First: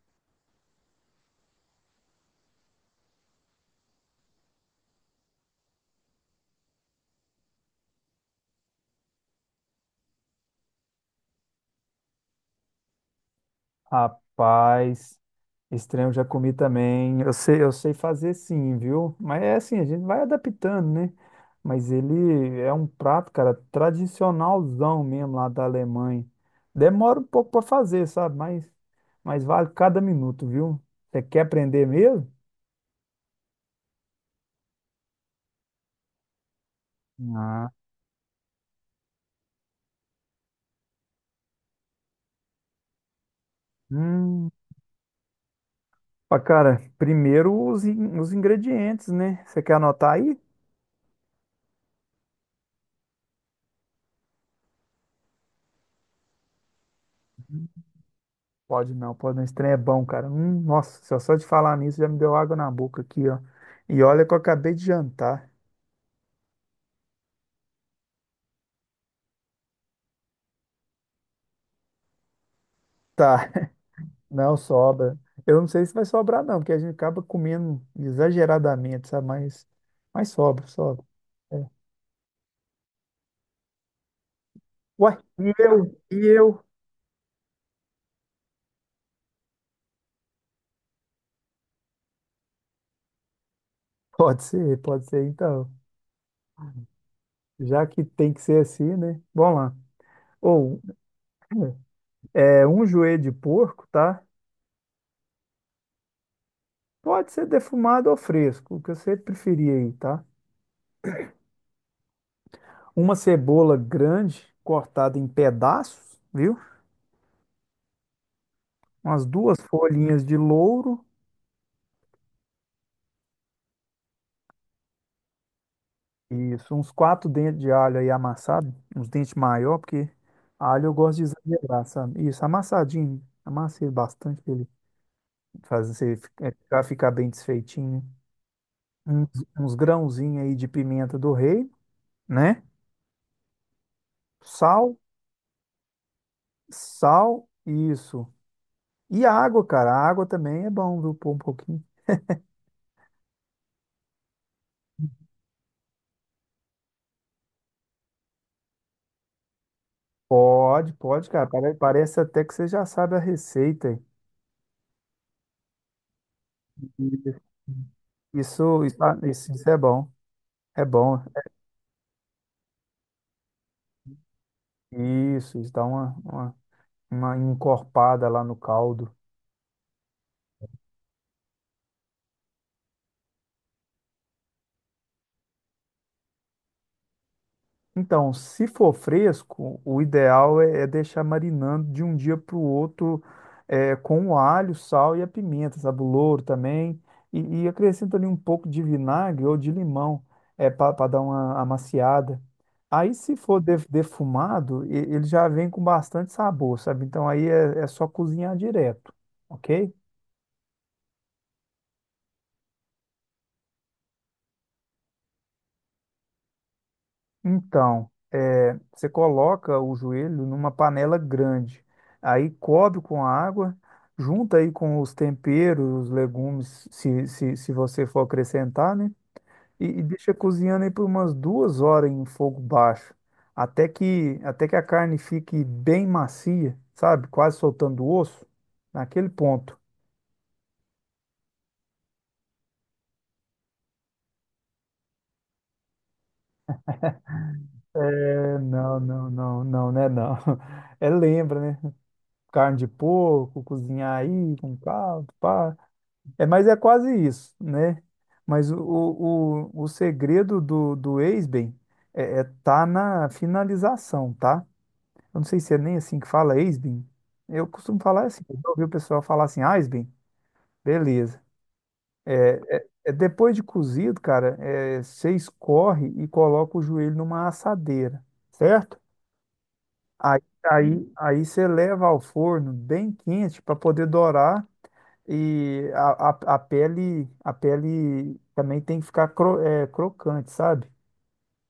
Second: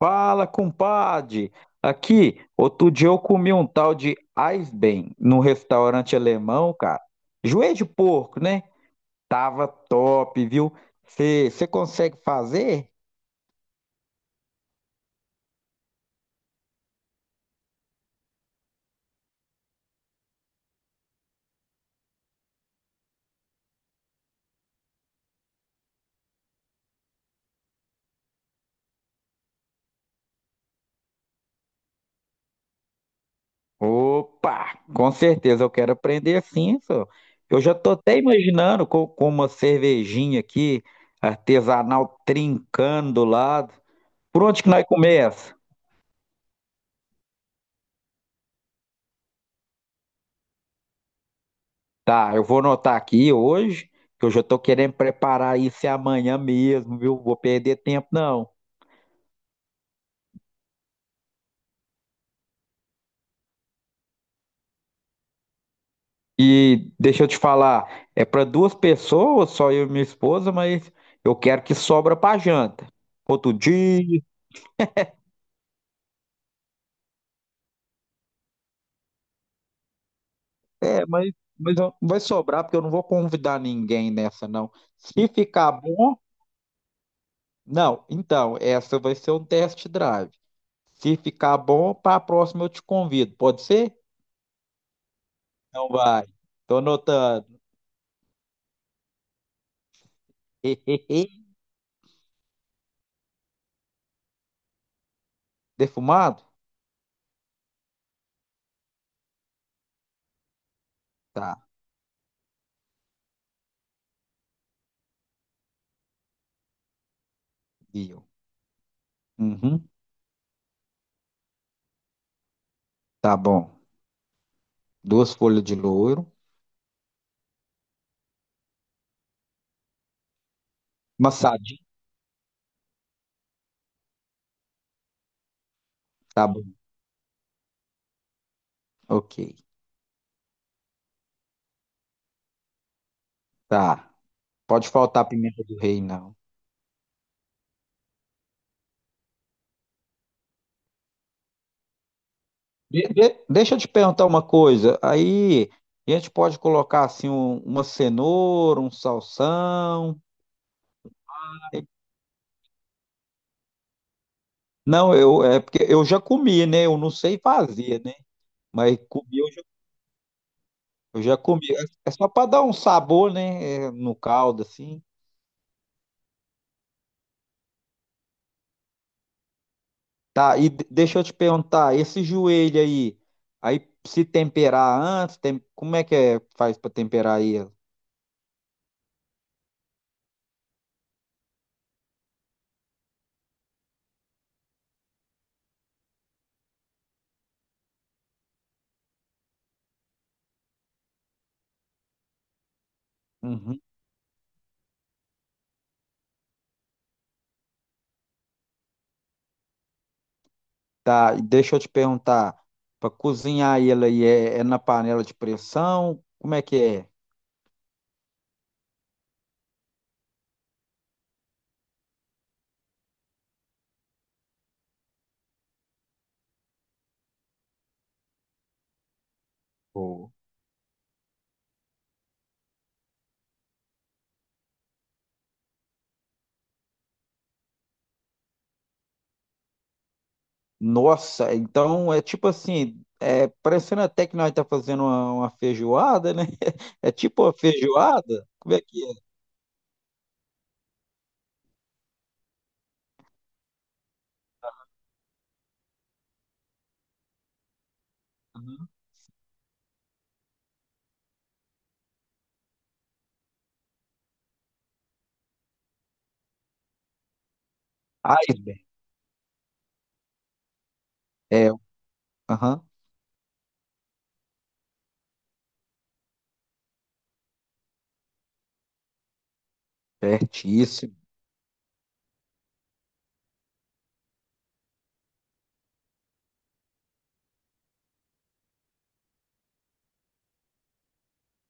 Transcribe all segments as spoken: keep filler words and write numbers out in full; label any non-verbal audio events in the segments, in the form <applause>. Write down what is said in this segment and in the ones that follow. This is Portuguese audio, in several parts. Fala, compadre! Aqui, outro dia eu comi um tal de Eisbein num restaurante alemão, cara. Joelho de porco, né? Tava top, viu? Você consegue fazer? Rapaz, estranho eu já comi também. Eu sei, eu sei fazer sim, viu? Mas é assim, a gente vai adaptando, né? Mas ele é um prato, cara, tradicionalzão mesmo lá da Alemanha. Demora um pouco para fazer, sabe? Mas, mas vale cada minuto, viu? Você quer aprender mesmo? Opa! Com certeza eu quero aprender sim, senhor. Eu Ah. já tô até imaginando com, com uma cervejinha aqui, artesanal, trincando do lado. Por Hum. onde que nós começa? Pá, cara, primeiro os, in- os ingredientes, né? Você quer anotar aí? Tá, eu vou anotar aqui hoje, que eu já tô querendo preparar isso é amanhã mesmo, viu? Vou perder tempo, não. Pode não, pode não. Esse trem é bom, cara. Hum, nossa, só, só de falar nisso já me deu água na boca aqui, ó. E olha que eu acabei de jantar. <laughs> E deixa eu te falar, é para duas pessoas, só eu e minha esposa, mas eu quero que sobra para janta. Tá, Outro dia, não sobra. Eu não sei se vai sobrar, não, porque a gente acaba comendo exageradamente, sabe? Mas, mas sobra, sobra. é, mas, É. mas eu- vai sobrar, porque eu não vou convidar ninguém nessa, não. Ué, Se e ficar eu? bom, E eu? não, então, essa vai ser um test drive. Se ficar bom, para a próxima eu te convido, pode ser? Pode ser, pode ser, então. Não vai. Tô anotando. Já que tem que ser assim, né? Vamos lá. Ou, <laughs> é, é, um joelho de porco, tá? Defumado? Pode ser defumado ou fresco, o que você preferir aí, tá? Tá, Uma cebola grande cortada em pedaços, viu? viu. Umas duas Uhum, folhinhas de louro, tá bom. Duas folhas de louro. isso, uns quatro dentes de alho aí amassado, uns dentes maior, porque alho eu gosto de Massadinho? exagerar, sabe? Isso, amassadinho, amassei bastante pra ele fazer você fi- Tá é, bom. ficar, ficar bem desfeitinho. Uns, Ok, uns grãozinhos aí de pimenta do rei, né? tá. Pode Sal, faltar pimenta do rei, não. sal, isso. E água, cara, a água também é bom, viu? Pôr um pouquinho. De- de- deixa eu te perguntar uma coisa. Aí a gente pode colocar assim um- uma cenoura, um salsão. Pode, pode, cara. Pare- Parece até que você já sabe a receita, hein? Não, eu é porque eu já comi, né? Eu não sei fazer, né? Isso, Mas isso, ah, comi, isso, eu já, isso é bom. É bom. eu já comi. É é só para dar um sabor, né? É, no caldo assim. Isso, isso dá uma, uma, uma encorpada lá no caldo. Tá, e de- deixa eu te perguntar, esse joelho aí, aí se temperar antes, tem- como é que é, faz para temperar ele? Então, se for fresco, o ideal é, é deixar marinando de um dia para o outro é, com o alho, sal e a pimenta, sabe? O louro também. E, e acrescenta ali um pouco de vinagre ou de limão é, para dar uma amaciada. Aí, se for Uhum. def- defumado, e- ele já vem com bastante sabor, sabe? Então, aí é, é só cozinhar direto, ok? Tá, e deixa eu te perguntar, para cozinhar ele aí é, é na panela de pressão? Como é que é? Então, é, você coloca o joelho numa panela grande, aí cobre com água, junta aí com os temperos, os legumes, se, se, se você for acrescentar, né? E, e Pô, deixa cozinhando aí por umas duas horas em fogo baixo, até que, até que a carne fique bem macia, sabe? Quase soltando o osso, naquele ponto. nossa, então é tipo assim, é parecendo até que nós tá fazendo uma, uma feijoada, né? <laughs> É tipo uma feijoada? É, Como é não, que é? não, não, não, né? Não. <laughs> É, lembra, né? Carne de porco, cozinhar aí com caldo, pá. É, mas é quase isso, né? Mas o, Uhum. o, o o segredo do, do ex-bem é, é tá na finalização, tá? Eu não sei se é nem assim que fala ex-bem. Eu costumo falar assim, Ai, eu já bem. ouvi o pessoal falar assim, ah, bem, beleza. É, aham, É, depois de cozido, cara, é, você escorre e coloca o joelho numa assadeira, certo? Aí, aí, certíssimo. aí você leva ao forno bem quente para poder dourar. E a, a, a pele, a pele também tem que ficar cro- é, crocante, sabe?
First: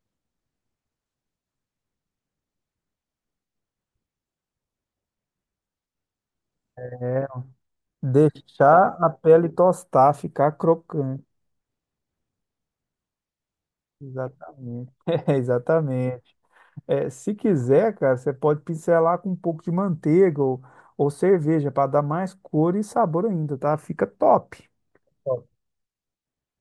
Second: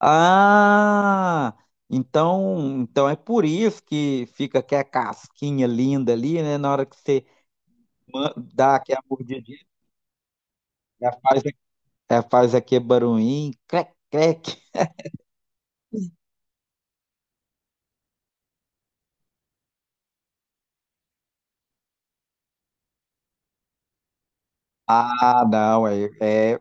Ah, então, então é por isso que fica aquela casquinha linda ali, né? Na hora que você ma- dá Deixar aquela a pele mordidinha, tostar, ficar já crocante. faz, já faz aquele barulhinho, crec, crec. Exatamente. <laughs> É, exatamente. É, se quiser, cara, você pode pincelar com um pouco de manteiga ou, ou cerveja para dar mais cor e sabor ainda, tá? Fica top. Ah, Top. não, é, é-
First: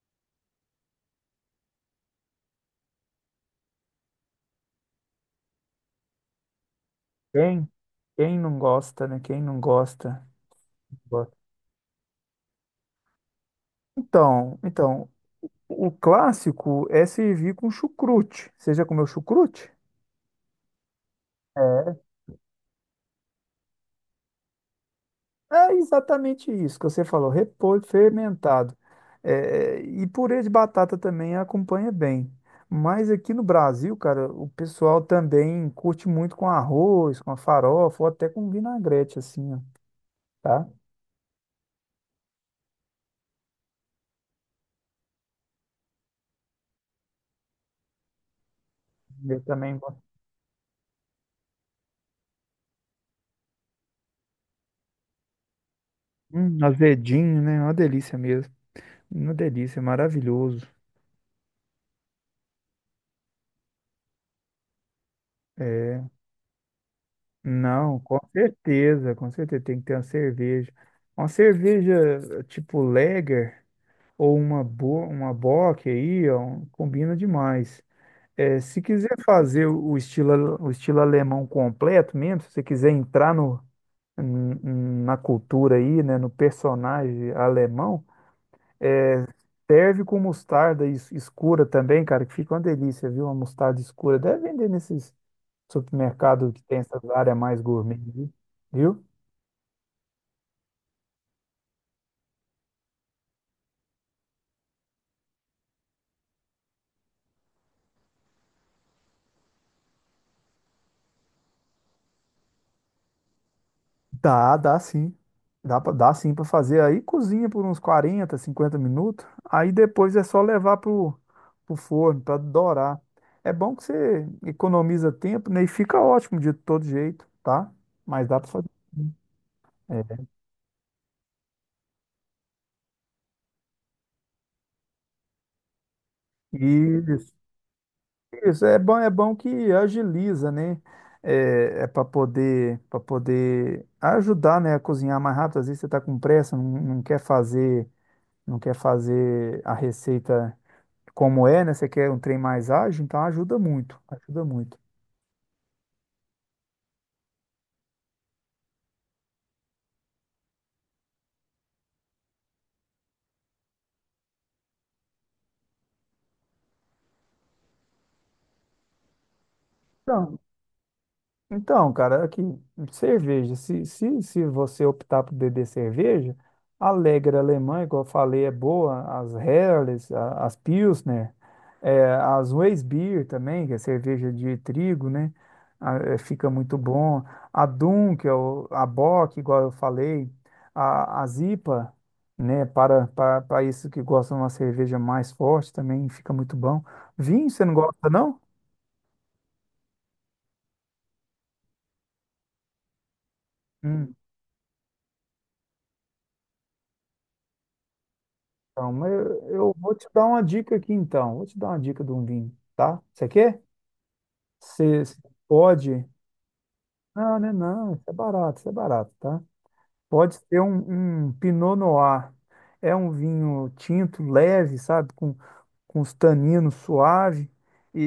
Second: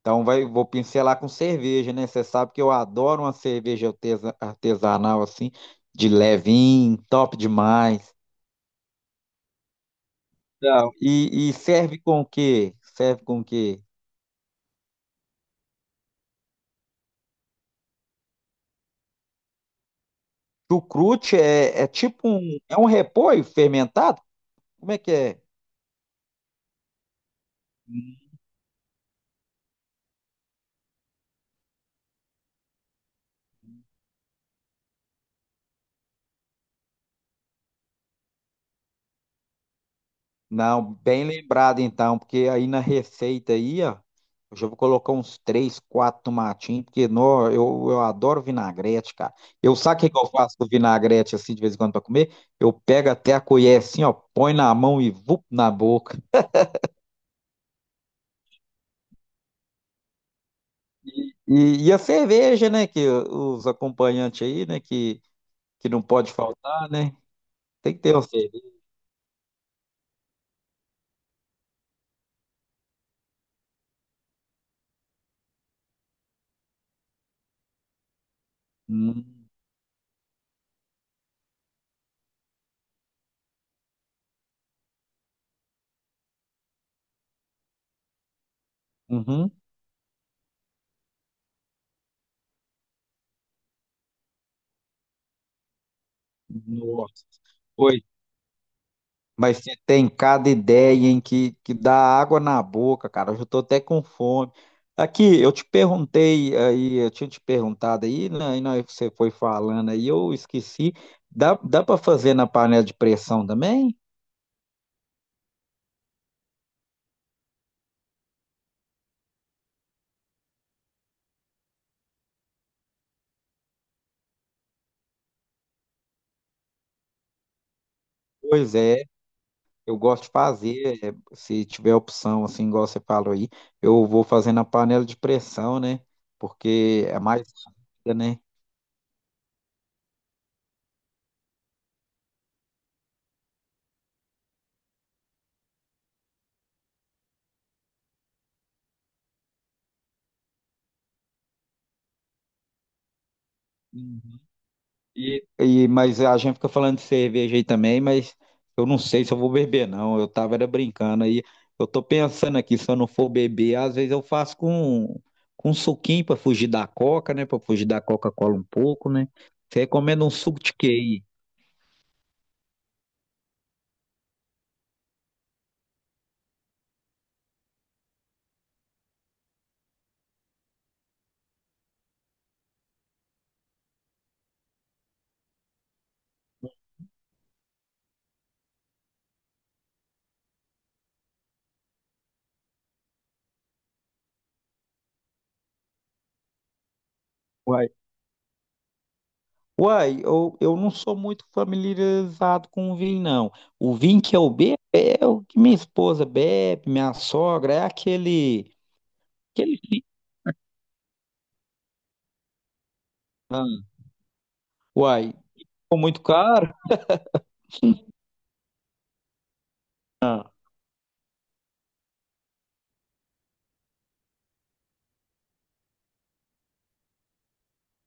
então vai, vou pincelar com cerveja, né? Você sabe que eu adoro uma cerveja artesa- artesanal assim, de levinho, top Quem, demais. quem não gosta, né? Quem não gosta. Então, Gosta. e, e serve com o quê? Serve com o quê? Então, então, o clássico é servir com chucrute. Você já comeu chucrute? Chucrute é, é É, tipo um, é um repolho fermentado? Como é que é? é exatamente isso que você falou, repolho fermentado. É, e purê de batata também acompanha bem. Mas aqui no Brasil, cara, o pessoal também curte muito com arroz, com a farofa, ou até com vinagrete, assim, ó, tá? Não, bem lembrado então, porque aí na receita aí, ó, eu já vou colocar uns três, quatro tomatinhos, porque nó, eu, eu adoro vinagrete, cara. Eu Eu também sabe gosto. o que que eu faço com vinagrete assim de vez em quando para comer? Eu pego até a colher assim, ó, põe na mão e vup na boca. Hum, azedinho, né? Uma delícia mesmo. Uma delícia, maravilhoso. E, e a cerveja, né, que os acompanhantes aí, né, que, que não É, pode faltar, né? Tem não, que ter com uma cerveja. certeza, com certeza. Tem que ter uma cerveja. Uma cerveja tipo Lager. Ou uma, boa, uma bock aí, ó, combina demais. É, se quiser Hum, fazer o o estilo, ale- o estilo alemão completo mesmo, se você quiser entrar no, n- n- na cultura aí, né, no personagem alemão, Uhum. serve com mostarda es- escura também, cara, que fica uma delícia, viu? Uma mostarda escura. Deve vender nesses supermercados que tem essas Nossa. áreas mais gourmet, Oi. viu? Mas você tem cada ideia em que, que dá água na boca, cara. Eu já tô até com fome. Aqui, eu te perguntei aí, eu tinha te perguntado aí, né, e na hora que você foi falando aí, eu esqueci. Dá, dá para fazer na panela de pressão também? Dá, dá sim. Dá, pra- dá sim para fazer. Aí cozinha por uns quarenta cinquenta minutos. Aí depois é só levar pro, pro forno para dourar. É bom que você economiza tempo, né? E fica ótimo de todo jeito, tá? Mas dá para fazer. Pois é, eu É. gosto de fazer. É, se tiver opção, assim, igual você falou aí, eu vou fazer na panela de pressão, né? Porque é Isso, mais rápida, isso é bom, é bom que agiliza, né? É, é para poder, para poder ajudar, né, a cozinhar mais rápido. Às vezes você está com pressa, não, não quer fazer, não quer fazer a receita como é, né? Você quer um trem mais ágil, então ajuda muito, né? ajuda muito. E E, mas a gente fica falando de cerveja aí também, mas eu não sei se eu vou beber, não. Eu tava era brincando aí. Eu tô pensando aqui, se eu não for beber, às vezes eu faço com, com um suquinho pra fugir da Coca, né? Pra fugir da Coca-Cola um pouco, né? Você recomenda um Então, suco de quê aí? então, cara, aqui, cerveja. Se, se, se você optar por beber cerveja, a Lager alemã, igual eu falei, é boa. As Helles, a- as Pilsner, eh, as Weissbier também, que é cerveja de trigo, né? Ah, eh, fica muito bom. A Dunkel, é a Bock, igual eu falei, a, as I P A, né? Para, para, para isso que gostam de uma cerveja mais forte também, fica muito bom. Vinho, você não Uai, gosta, não? uai, eu, eu não sou muito familiarizado com o vinho, não. O Hum. vinho que eu bebo é o que minha esposa bebe, minha sogra, é aquele, Então, mas eu, eu aquele... vou te dar uma dica aqui então. Vou te dar uma dica de um vinho, tá? Você quer? Ah, Você você uai, ficou pode. muito caro? Não, né? Não, isso é barato, isso é barato, tá? Pode ser um, um Pinot Noir. É um vinho tinto, leve, sabe? Com, com os taninos suave e,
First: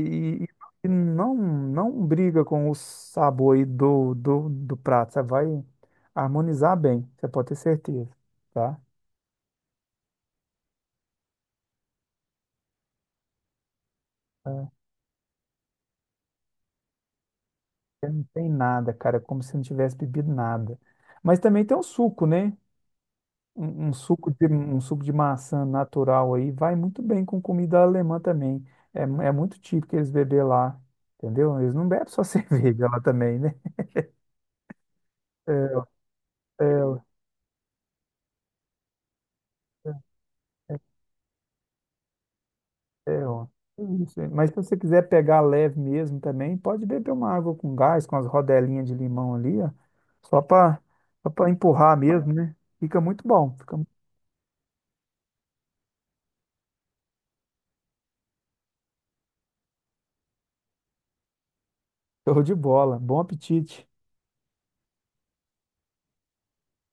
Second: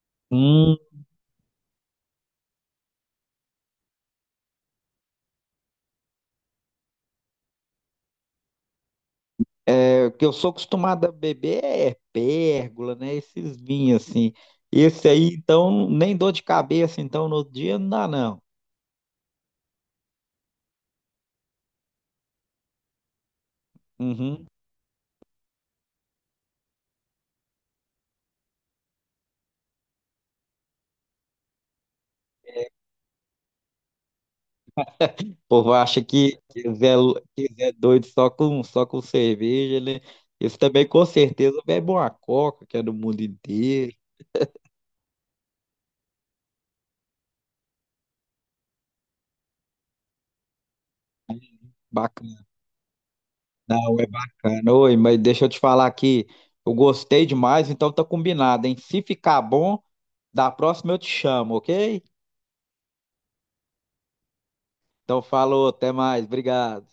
e- Hum. e não, não briga com o sabor aí do, do, do prato. Você vai harmonizar bem, você pode ter certeza, tá? É, o que eu sou acostumado a beber é pérgola, né? Esses vinhos assim. Esse aí, então, nem dor de cabeça, então, no outro dia não dá, não. Tem nada, cara, é como se não tivesse bebido nada. Mas também tem um suco, né? Um, um suco Uhum. de, O um suco de maçã natural aí vai muito bem com comida alemã também. É, mu- é muito típico eles beber lá, entendeu? Eles não bebem só <laughs> cerveja lá também, né? povo É, acha que quiser, quiser doido só com, só com cerveja, né? Esse também, com certeza, bebe uma coca, que é do mundo é, ó. É inteiro. isso. Mas se você quiser pegar leve mesmo também, pode beber uma água com gás, com as rodelinhas de limão ali, ó, só para empurrar mesmo, Bacana, né? Fica muito bom, fica não, é <laughs> bacana. Oi, mas deixa eu te falar aqui. Eu gostei demais, então tá combinado, hein? Se ficar bom, da próxima eu te chamo, ok? show de bola. Bom apetite. Então, falou, até mais, obrigado.